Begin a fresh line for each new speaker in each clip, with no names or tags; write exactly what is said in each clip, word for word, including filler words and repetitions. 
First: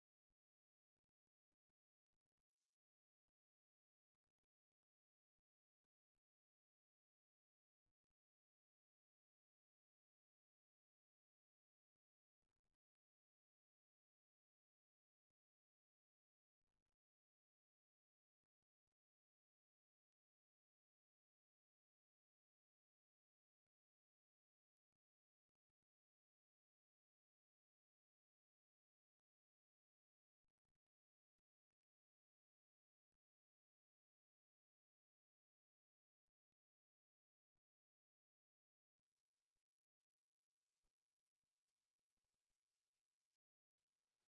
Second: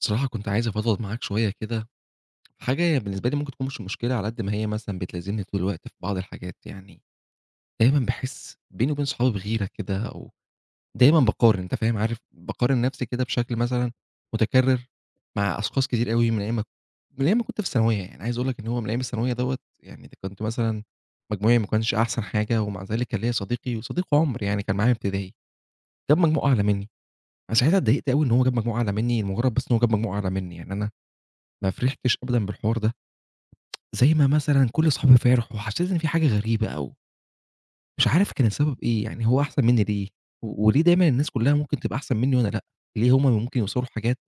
بصراحة كنت عايز أفضفض معاك شوية كده، حاجة بالنسبة لي ممكن تكون مش مشكلة على قد ما هي مثلًا بتلازمني طول الوقت في بعض الحاجات، يعني دايمًا باحس بيني وبين صحابي بغيرة كده أو دايمًا باقارن أنت فاهم، عارف باقارن نفسي كده بشكل مثلًا متكرر مع أشخاص كتير أوي من أيام ما من أيام ما كنت في ثانوية، يعني عايز أقول لك إن هو من أيام الثانوية دوّة يعني ده كنت مثلًا مجموعي ما كانش أحسن حاجة، ومع ذلك كان ليّا صديقي وصديق عمر يعني كان معايا ابتدائي، جاب مجموع أعلى مني، أنا ساعتها اتضايقت أوي إن هو جاب مجموع أعلى مني لمجرد بس إن هو جاب مجموع أعلى مني، يعني أنا ما فرحتش أبدًا بالحوار ده، زي ما مثلًا كل صحابي فرحوا، حسيت إن في حاجة غريبة أو مش عارف كان السبب إيه، يعني هو أحسن منّي ليه؟ و وليه دايمًا الناس كلّها ممكن تبقى أحسن منّي وأنا لأ؟ ليه هُم ممكن يوصلوا لحاجات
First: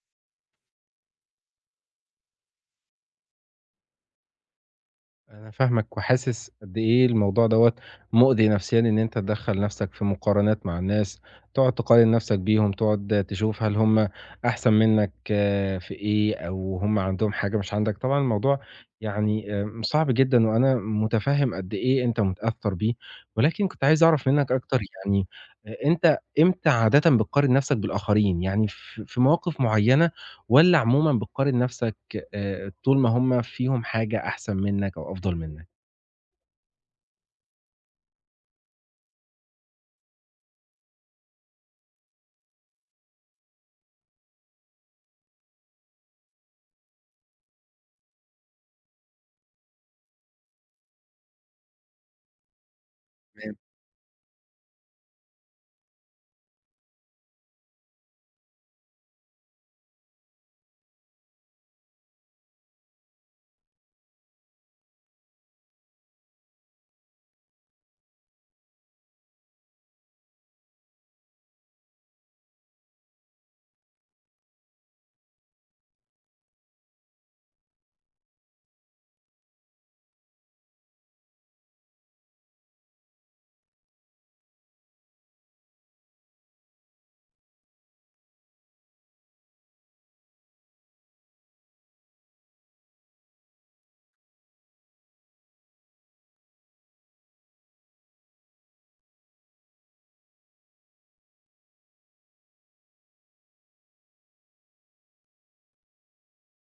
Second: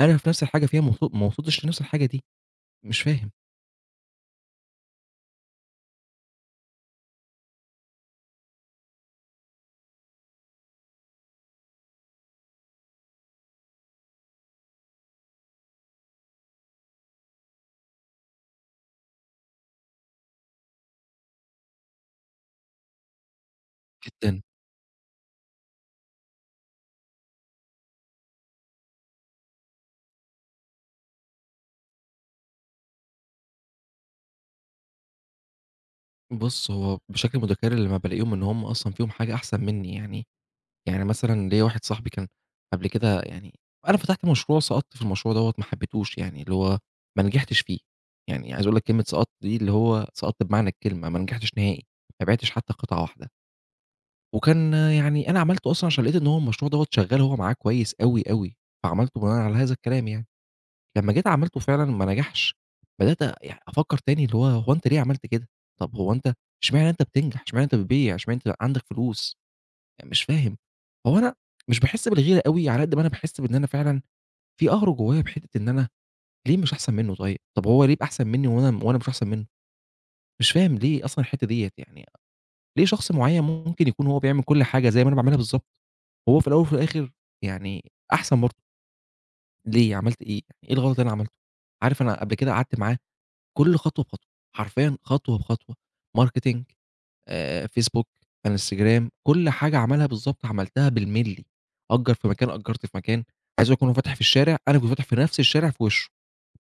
أنا في نفْس الحاجة فيها ما وص ما وصلتش لنفْس الحاجة دي؟ مش فاهم
أنا فاهمك وحاسس قد إيه الموضوع دوّة مؤذي نفسيًا إن أنت تدخّل نفسك في مقارنات مع الناس، تقعد تقارن نفسك بيهم، تقعد تشوف هل هم أحسن منك آه، في إيه أو هم عندهم حاجة مش عندك، طبعًا الموضوع يعني آمم، صعب جدًا وأنا متفهم قد إيه أنت متأثّر بيه، ولكن كنت عايز أعرف
جدًا.
منك أكتر يعني أ أنت إمتى عادةً بتقارن نفسك بالآخرين، يعني في في مواقف معيّنة والّا عمومًا بتقارن نفسك آآ طول ما هم فيهم حاجة أحسن منّك أو أفضل منّك.
بُص، هو بشكل متكرر لمّا بالاقيهم إن هُم أصلًا فيهم حاجة أحسن منّي يعني يعني مثلًا ليّا واحد صاحبي كان قبل كده يعني أنا فتحت مشروع سقطت في المشروع دوّة ما حبيتهوش يعني، اللي هو ما نجحتش فيه، يعني عايز أقول لك كلمة سقطت دي اللي هو سقطت بمعنى الكلمة، ما نجحتش نهائي، ما بِعتش حتى قطعة واحدة، وكان آه، يعني أنا عملته أصلًا عشان لقيت إن هو المشروع دوّة شغال هو معاه كويس أوي، أوي، فعملته بناءً على هذا الكلام يعني، لمّا جيت عملته فعلًا ما نجحش، بدأت يع أفكر تاني اللي هو هو أنت ليه عملت كده؟ طب هو أنت إشمعنى أنت بتنجح، إشمعنى أنت بتبيع، إشمعنى أنت عندك فلوس؟ يعني مش فاهم، هو أنا مش باحس بالغيرة أوي على قد ما أنا باحس بإن أنا فعلًا في قهر جوايا بحتّة إن أنا ليه مش أحسن منّه طيب؟ طب هو ليه يبقى أحسن منّي وأنا وأنا مش أحسن منّه؟ مش فاهم ليه أصلًا الحتّة ديّة يعني، ليه شخص معيّن ممكن يكون هو بيعمل كل حاجة زي ما أنا باعملها بالضبط، وهو في الأول وفي الآخر يعني أحسن برضه، ليه عملت إيه؟ يعني إيه الغلط اللي أنا عملته؟ عارف أنا قبل كده قعدت معاه كل خطوة بخطوة، حرفيًا خطوة بخطوة marketing آآ فيسبوك، إنستجرام، كل حاجة عملها بالضبط عملتها بالملي، أجّر في مكان، أجّرت في مكان، عايز أقول لك وأنا فاتح في الشارع، أنا كنت فاتح في نفس الشارع في وشه،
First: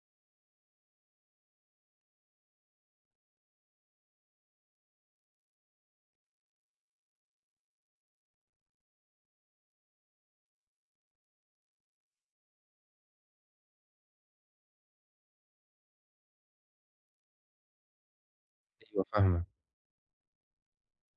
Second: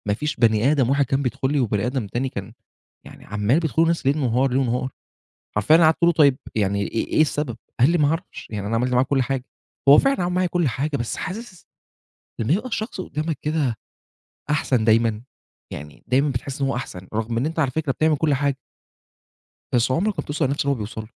ما فيش بني آدم واحد كان بيدخل لي وبني آدم تاني كان يعني عمّال بيدخلوا ناس ليل نهار، ليل نهار، حرفيًا أنا قعدت أقول له: "طيب يعني إيه إيه السبب؟" قال لي: "ما أعرفش، يعني أنا عملت معاه كل حاجة." هو فعلًا عمل معايا كل حاجة، بس حاسس لمّا يبقى الشخص قدّامك كده أحسن دايمًا، يعني دايمًا بتحس إن هو أحسن، رغم إن أنت على فكرة بتعمل كل حاجة،
أيوه فاهمك.
بس عمرك ما بتوصل لنفس اللي هو بيوصل له.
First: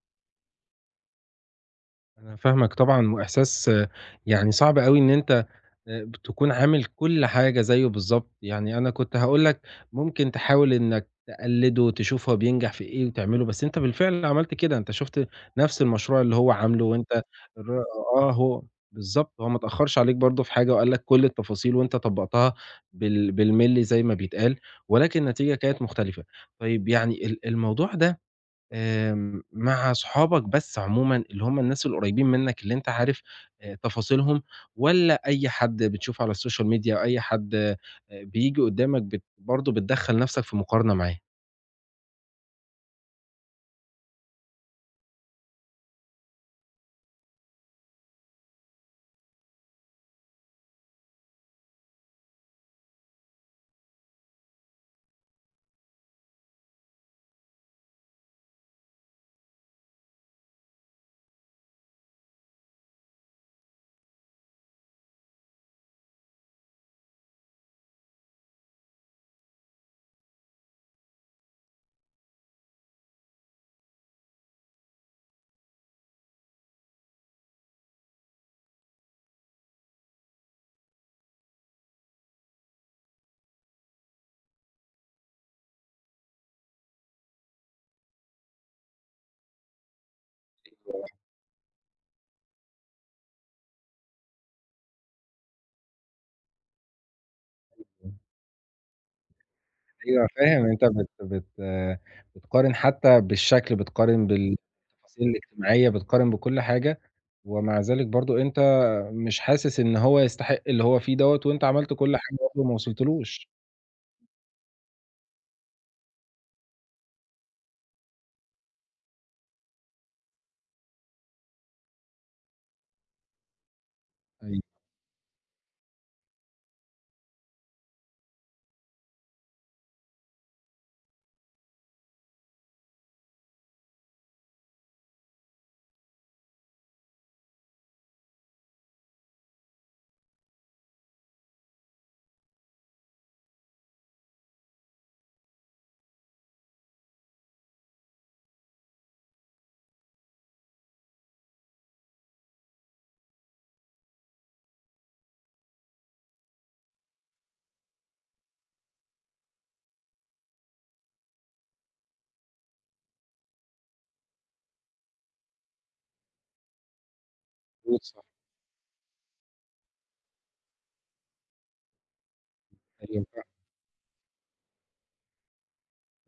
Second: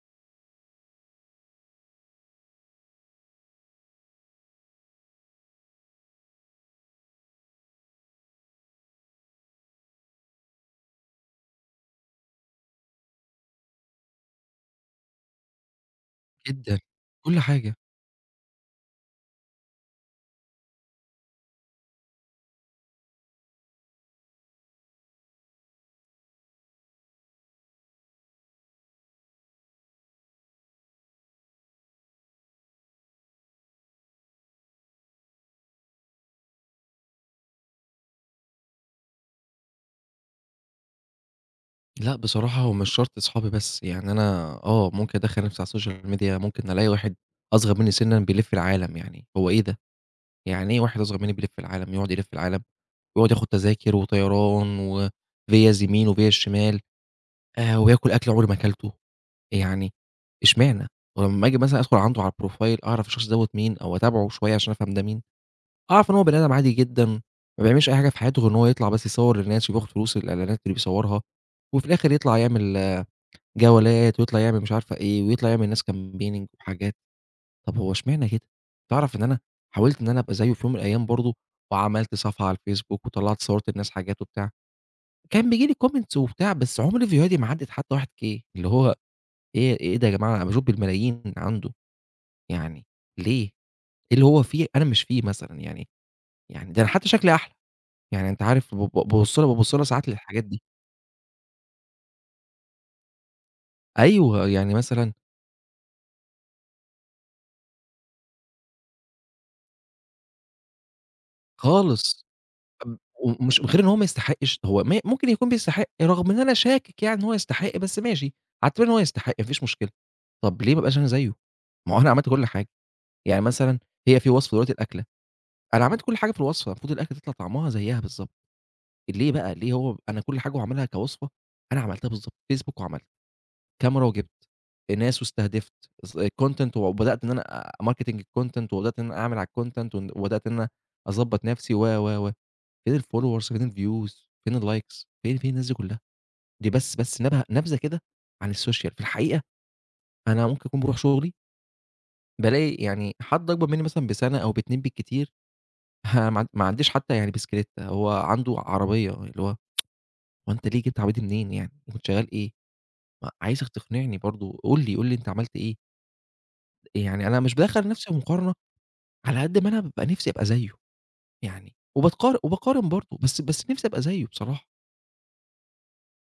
أنا فاهمك طبعًا وإحساس آه، يعني صعب أوي إن أنت آآ بتكون عامل كل حاجة زيّه بالضبط، يعني أنا كنت هاقول لك ممكن تحاول إنك تقلّده وتشوف هو بينجح في إيه وتعمله، بس أنت بالفعل عملت كده، أنت شُفت نفْس المشروع اللي هو
جدًا،
عامله وأنت
كل حاجة.
الر آه، هو بالضبط، هو ما اتأخّرش عليك برضه في حاجة وقال لك كل التفاصيل وأنت طبّقتها بال بالملي زي ما بيتقال، ولكن النتيجة كانت مختلفة. طيب يعني ال الموضوع ده آمم، مع صحابك بس عمومًا، اللي هم الناس القريبين منّك اللي أنت عارف آآ تفاصيلهم، والّا أي حد بتشوفه على السوشيال ميديا أو أي حد آآ بييجي قدّامك بت برضه بتدخّل نَفْسك في مقارنة معاه؟
لأ، بصراحة هو مش شرط صحابي بس، يعني أنا آه، ممكن أدخّل نفسي على السوشيال ميديا، ممكن ألاقي واحد أصغر منّي سِنًّا بيلِف العالم يعني، هو إيه ده! يعني إيه واحد أصغر منّي بيلِف العالم، يقعد يلِف العالم، ويقعد ياخد تذاكر وطيران وفيَّز يمين وفيَّز شمال، آآ، وياكل أكل عمري ما أكلته، يعني اشمعنى؟ ولمّا آجي مثلًا أدخل عنده على الprofile أعرف الشخص دوّة مين أو أتابعه شوية عشان أفهم ده مين، أعرف إن هو بني آدم عادي جدًا، ما بيعملش أي حاجة في حياته غير إن هو يطلع بس يصوّر للناس وبياخد فلوس الإعلانات اللي بيصوّرها، وفي الآخر يطلع يعمل جولات ويطلع يعمل مش عارفة إيه، ويطلع يعمل ناس campaigning وحاجات، طب هو إشمعنى كده؟ تعرف إن أنا حاولت إن أنا أبقى زيه في يوم من الأيام برضه، وعملت صفحة على الفيسبوك وطلّعت صورت للناس حاجات وبتاع، كان بييجي لي comments وبتاع، بس عمري فيديوهاتي ما عدِّت حتى وان كي اللي هو إيه إيه ده يا جماعة؟ أنا باشوف بالملايين عنده، يعني ليه؟ إيه اللي هو فيه أنا مش فيه مثلًا يعني يعني ده أنا حتى شكلي أحلى، يعني أنت عارف ب ب بابُص لها بابُص لها ساعات
أيوه
للحاجات دي.
فاهم، أنت بت بت آه، بتقارن حتى بالشكل، بتقارن
أيوه، يعني مثلًا
بالتفاصيل الاجتماعية، بتقارن بكل حاجة، ومع ذلك برضه أنت مش حاسس إن هو يستحق اللي هو فيه دوّة، وأنت عملت كل
خالص.
حاجة برضه وما
امم،
وصلتلوش.
ومش غير إن هو ما يستحقش، هو م ممكن يكون بيستحق رغم إن أنا شاكك يعني إن هو يستحق، بس ماشي، هاعتبر إن هو يستحق ما فيش مشكلة. طب ليه ما ابقاش أنا زيه؟ ما هو أنا عملت كل حاجة، يعني مثلًا هي في وصفة
أيوه،
دلوقتي الأكلة، أنا عملت كل حاجة في الوصفة، المفروض الأكلة تطلع طعمها زيها بالضبط، ليه بقى؟ ليه هو أنا كل حاجة هو عملها كوصفة أنا عملتها بالضبط، فيسبوك وعملت، كاميرا وجبت، ناس واستهدفت، ز content وبدأت إن أنا marketing الcontent وبدأت إن أنا أعمل على الcontent وإن وبدأت إن أنا أضبّط نفسي و، و، و. فين الfollowers فين الviews فين الlikes فين فين الناس دي كلها؟ دي بس بس نبه نبذة كده عن السوشيال، في الحقيقة أنا ممكن أكون باروح شغلي بالاقي يعني حد أكبر مني مثلًا بسنة أو باتنين بالكتير ها ما عن ما عنديش حتى يعني بسكليتة هو عنده عربية، اللي هو هو أنت ليه جبت عربية دي منين يعني؟ وكنت شغال إيه؟ ما عايزك تقنعني برضه قُل لي قُل لي أنت عملت إيه؟ يعني أنا مش بادخّل
مضبوط
نفسي في
صح،
مقارنة على قد ما أنا بابقى نفسي أبقى زيه يعني، وباتقار وباقارن برضه
أيوه.
بس بس نفسي أبقى زيه بصراحة.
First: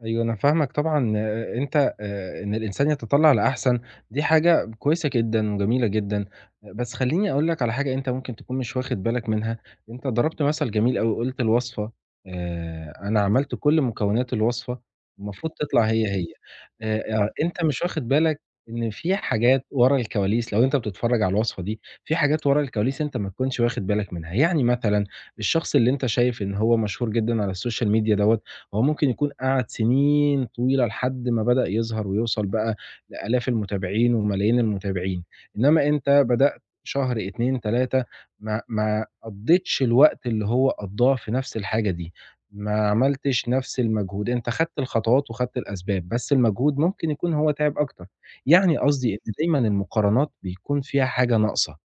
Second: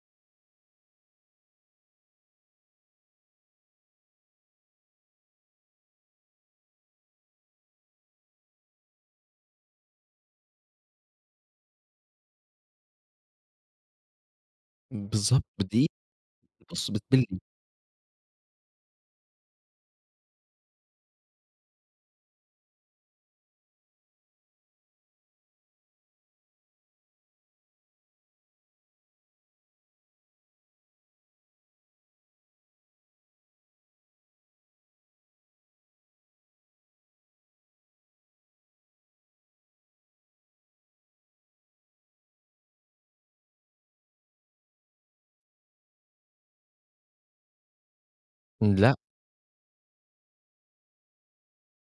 أيوه، أنا فاهمك طبعًا آآ، أنت آآ، إن الإنسان يتطلّع لأحسن دي حاجة كويسة جدًا وجميلة جدًا، آه، بس خلّيني أقول لك على حاجة أنت ممكن تكون مش واخد بالك منها، أنت ضربت مثل جميل أوي، قُلت الوصفة آآ، أنا عملت كل مكونات الوصفة
بالضبط،
المفروض تطلع
دي
هي، هي،
بُص
آآ،
بتبِل
آه،
لي.
أنت مش واخد بالك إن في حاجات ورا الكواليس لو أنت بتتفرّج على الوصفة دي، في حاجات ورا الكواليس أنت ما تكونش واخد بالك منها، يعني مثلًا الشخص اللي أنت شايف إن هو مشهور جدًا على السوشيال ميديا دوّة هو ممكن يكون قعد سنين طويلة لحد ما بدأ يظهر ويوصل بقى لآلاف المتابعين وملايين المتابعين، إنما أنت بدأت شهر اتنين تلاتة ما ما قضّيتش الوقت اللي هو قضّاه في نفس الحاجة دي، ما عملتش نفس المجهود، أنت خدت الخطوات وخدت الأسباب، بس المجهود ممكن يكون هو تعب أكتر، يعني
لا
قصدي إن دايمًا المقارنات بيكون فيها حاجة ناقصة،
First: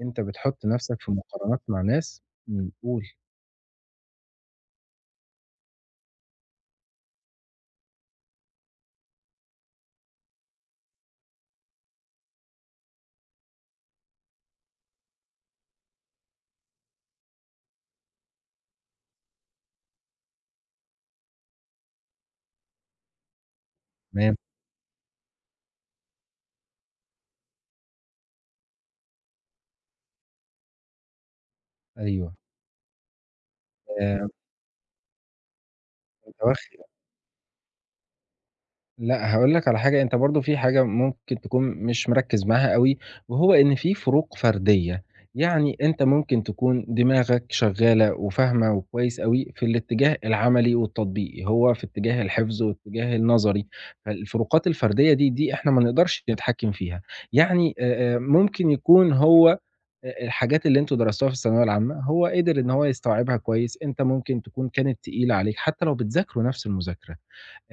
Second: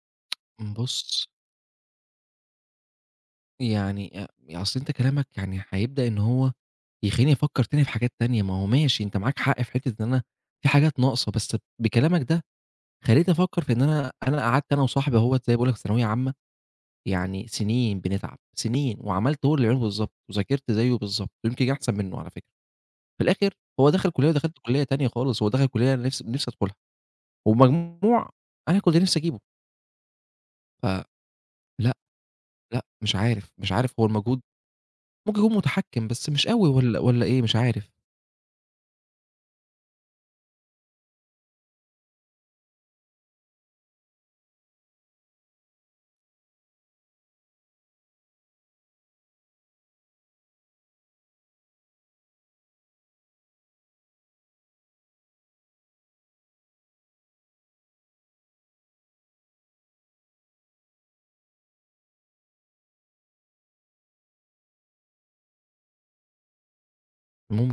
أنت بتحُط
إمم،
نفسك في
بُص،
مقارنات مع ناس إمم، قُل.
يعني أ أصل أنت كلامك يعني هيبدأ إن هو يخلّيني أفكّر تاني في حاجات تانية، ما هو ماشي أنت معاك حق في حتّة إن أنا في حاجات ناقصة، بس بكلامك ده خلّيتني أفكّر في إن أنا أنا قعدت أنا وصاحبي أهوّة زي ما باقول لك ثانوية عامة، يعني سنين بنتعب، سنين وعملت هو اللي عمله بالضبط، وذاكرت زيه بالضبط، ويمكن أحسن منه على فكرة، في الآخر هو دخل كلية
تمام،
ودخلت كلية تانية خالص، هو دخل كلية أنا نفسي نفسي أدخلها، وبمجموع أنا كنت نفسي أجيبه، فلأ،
أيوه.
لأ، مش عارف، مش عارف هو
آآ
المجهود ممكن يكون متحكّم، بس مش أوي
متوخّي
والّا والّا إيه مش عارف،
لأ، هاقول لك على حاجة، أنت برضه في حاجة ممكن تكون مش مركّز معاها أوي، وهو إن في فروق فردية، يعني أنت ممكن تكون دماغك شغّالة وفاهمة وكويس أوي في الاتجاه العملي والتطبيقي، هو في اتجاه الحفظ واتجاه النظري، فالفروقات الفردية دي، دي إحنا ما نقدرش نتحكّم فيها، يعني آآ، آآ، ممكن يكون هو آآ، الحاجات اللي أنتم درستوها في الثانوية العامة هو قدر إن هو يستوعبها كويس، أنت ممكن تكون كانت تقيلة عليك حتى لو بتذاكروا نفس المذاكرة.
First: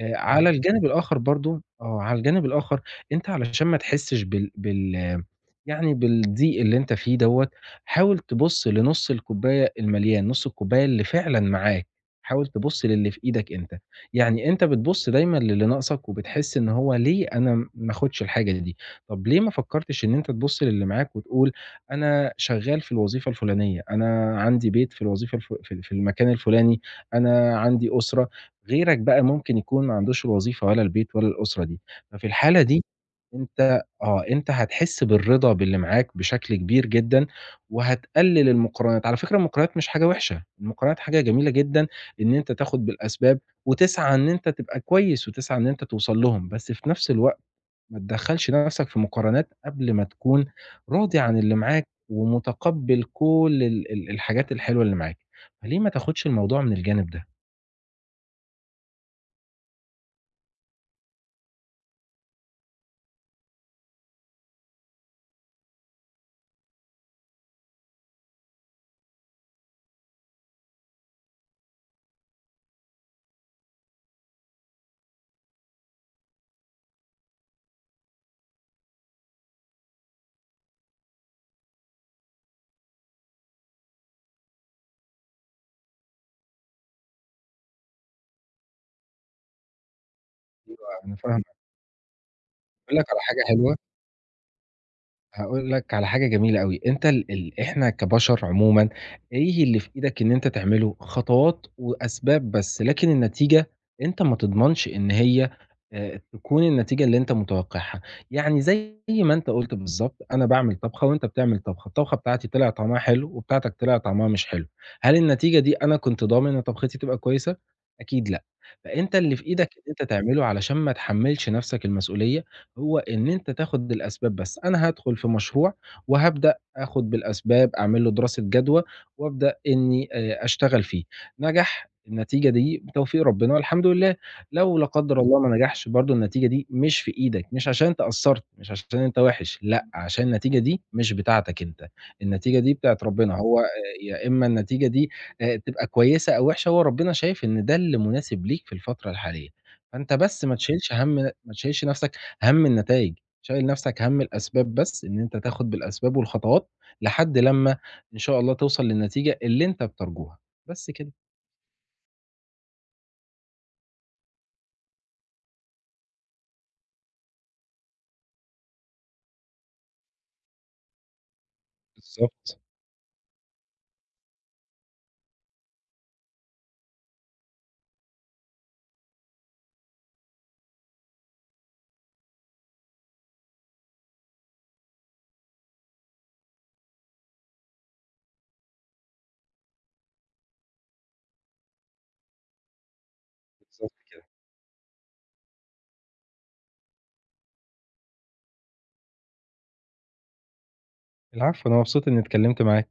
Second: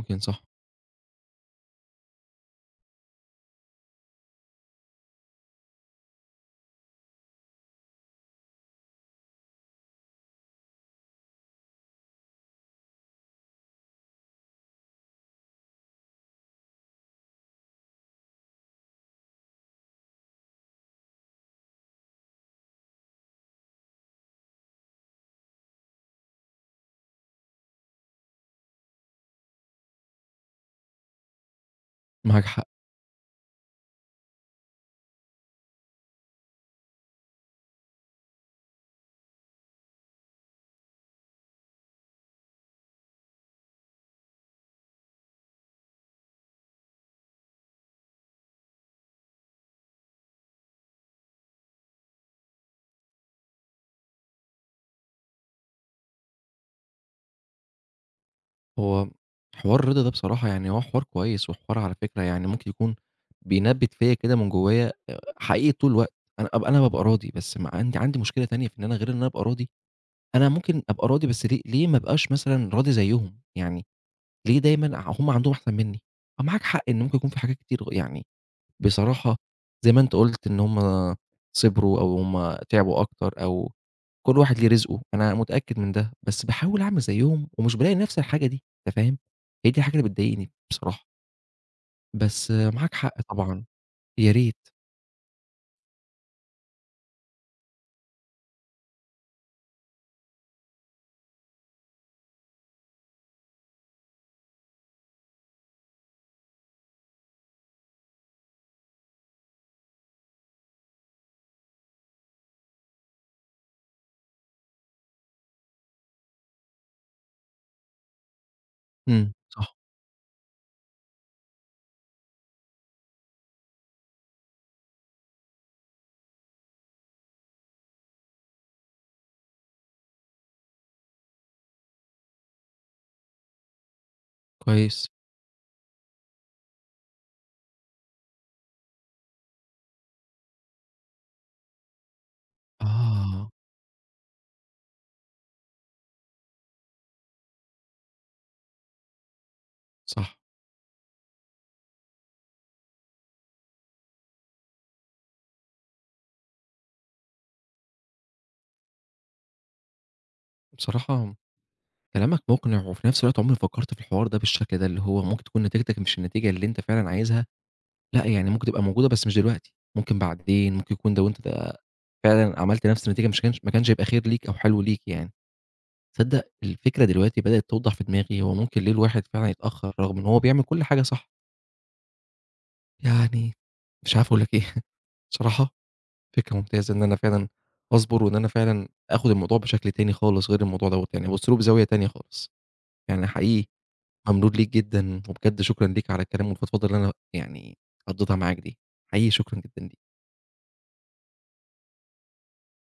آآ إمم.
صح،
على الجانب الآخر برضه آه، على الجانب الآخر أنت علشان ما تحسّش بال بال يعني بالضيق اللي أنت فيه دوّة، حاول تبُص لنُص الكوباية المليان، نُص الكوباية اللي فعلًا معاك، حاول تبُص للي في إيدك أنت، يعني أنت بتبُص دايمًا للي ناقصك وبتحس إن هو ليه أنا ما آخُدش الحاجة دي، طَب ليه ما فكّرتش إن أنت تبُص للي معاك وتقول أنا شغّال في الوظيفة الفُلانية، أنا عندي بيت في الوظيفة الف في في المكان الفُلاني، أنا عندي أسرة. غيرك بقى ممكن يكون ما عندوش الوظيفة ولا البيت ولا الأسرة دي، ففي
معاك
الحالة
حق،
دي أنت آه، أنت هتحس بالرضا باللي معاك بشكل كبير جدًا، وهتقلل المقارنات، على فكرة المقارنات مش حاجة وحشة، المقارنات حاجة جميلة جدًا إن أنت تاخد بالأسباب، وتسعى إن أنت تبقى كويس، وتسعى إن أنت توصل لهم، بس في نفس الوقت ما تدخّلش نفسك في مقارنات قبل ما تكون راضي عن اللي معاك، ومتقبل كل ال ال الحاجات الحلوة اللي معاك، فليه ما تاخدش الموضوع من الجانب ده؟
هو حوار رضا ده بصراحة يعني هو حوار كويس، وحوار على فكرة يعني ممكن يكون بينبّت فيّا كده من جوّايا آآ حقيقي طول الوقت، أنا أبقى أنا بابقى راضي، بس م عندي عندي مشكلة تانية في إن أنا غير إن أنا أبقى راضي، أنا ممكن أبقى راضي بس ليه ليه ما ابقاش مثلًا راضي زيّهم، يعني ليه دايمًا هم عندهم أحسن منّي؟ آه معاك حق إن ممكن يكون في حاجات كتير غ يعني بصراحة زي ما أنت قُلت إن هُم صبروا أو هُم تعبوا أكتر أو كل واحد ليه رزقه، أنا متأكد من ده، بس باحاول أعمل زيّهم ومش بالاقي نفس الحاجة دي، أنت فاهم؟ هي دي الحاجة اللي بتضايقني
أيوه
بصراحة،
أنا فاهمك.
بس آه، معاك
هاقول لك على
حق
حاجة
طبعًا،
حلوة،
يا ريت.
هاقول لك على حاجة جميلة أوي، أنت ال ال إحنا كبشر عمومًا إيه اللي في إيدك إن أنت تعمله؟ خطوات وأسباب بس، لكن النتيجة أنت ما تضمنش إن هي آآ تكون النتيجة اللي أنت متوقعها، يعني زي ما أنت قُلت بالضبط، أنا باعمل طبخة وأنت بتعمل طبخة، الطبخة بتاعتي طلع طعمها حلو وبتاعتك طلع طعمها مش حلو، هل النتيجة دي أنا كنت ضامن إن طبختي تبقى كويسة؟ أكيد لأ، فأنت
إمم،
اللي في إيدك
صح،
إن أنت تعمله علشان ما تحمّلش نفسك المسؤولية هو إن أنت تاخد الأسباب بس، أنا هادخل في مشروع وهابدأ آخد بالأسباب، أعمل له دراسة جدوى وأبدأ إني آآ أشتغل فيه، نجح النتيجة دي بتوفيق ربنا والحمد لله، لو لا
كويس.
قدّر الله ما نجحش برضه النتيجة دي مش في إيدك، مش عشان أنت قصّرت، مش عشان أنت وِحِش، لأ، عشان النتيجة دي مش بتاعتك أنت، النتيجة دي بتاعة ربنا،
آه،
هو آآ يا إما النتيجة دي آآ تبقى كويسة أو وِحشة، هو ربنا شايف إن ده اللي مناسب ليك في الفترة الحالية، فأنت
صح.
بس ما تشيلش هَم ما تشيلش نَفْسك هَم النتايج، شايل نَفْسك هَم الأسباب بس، إن أنت تاخد بالأسباب والخطوات لحد لمّا إن شاء الله توصل للنتيجة اللي أنت بترجوها، بس كده.
بصراحة كلامك مقنع وفي نفس الوقت عمري ما فكرت في الحوار ده بالشكل ده، اللي هو ممكن تكون نتيجتك مش النتيجة اللي أنت فعلًا عايزها، لأ يعني ممكن تبقى موجودة بس مش دلوقتي، ممكن بعدين، ممكن يكون ده وأنت
بالضبط،
فعلًا عملت نفس النتيجة مش كانش ما كانش هيبقى خير ليك أو حلو ليك يعني. تصدّق الفكرة دلوقتي بدأت توضح في دماغي، هو ممكن ليه الواحد فعلًا يتأخّر رغم إن هو بيعمل كل حاجة صح. يعني مش عارف أقول لك إيه، بصراحة فكرة ممتازة إن أنا فعلًا أصبر وإن أنا فعلًا آخُد الموضوع بشكل تاني خالص غير الموضوع دوّة، يعني بأسلوب زاوية تانية خالص. يعني حقيقي
بالضبط كده.
ممنون ليك جدًا وبجد شكرًا ليك على الكلام والفضفضة اللي أنا يعني قضّيتها معاك دي. حقيقي شكرًا جدًا ليك.
العفو، أنا مبسوط إنّي اتكلّمت معاك.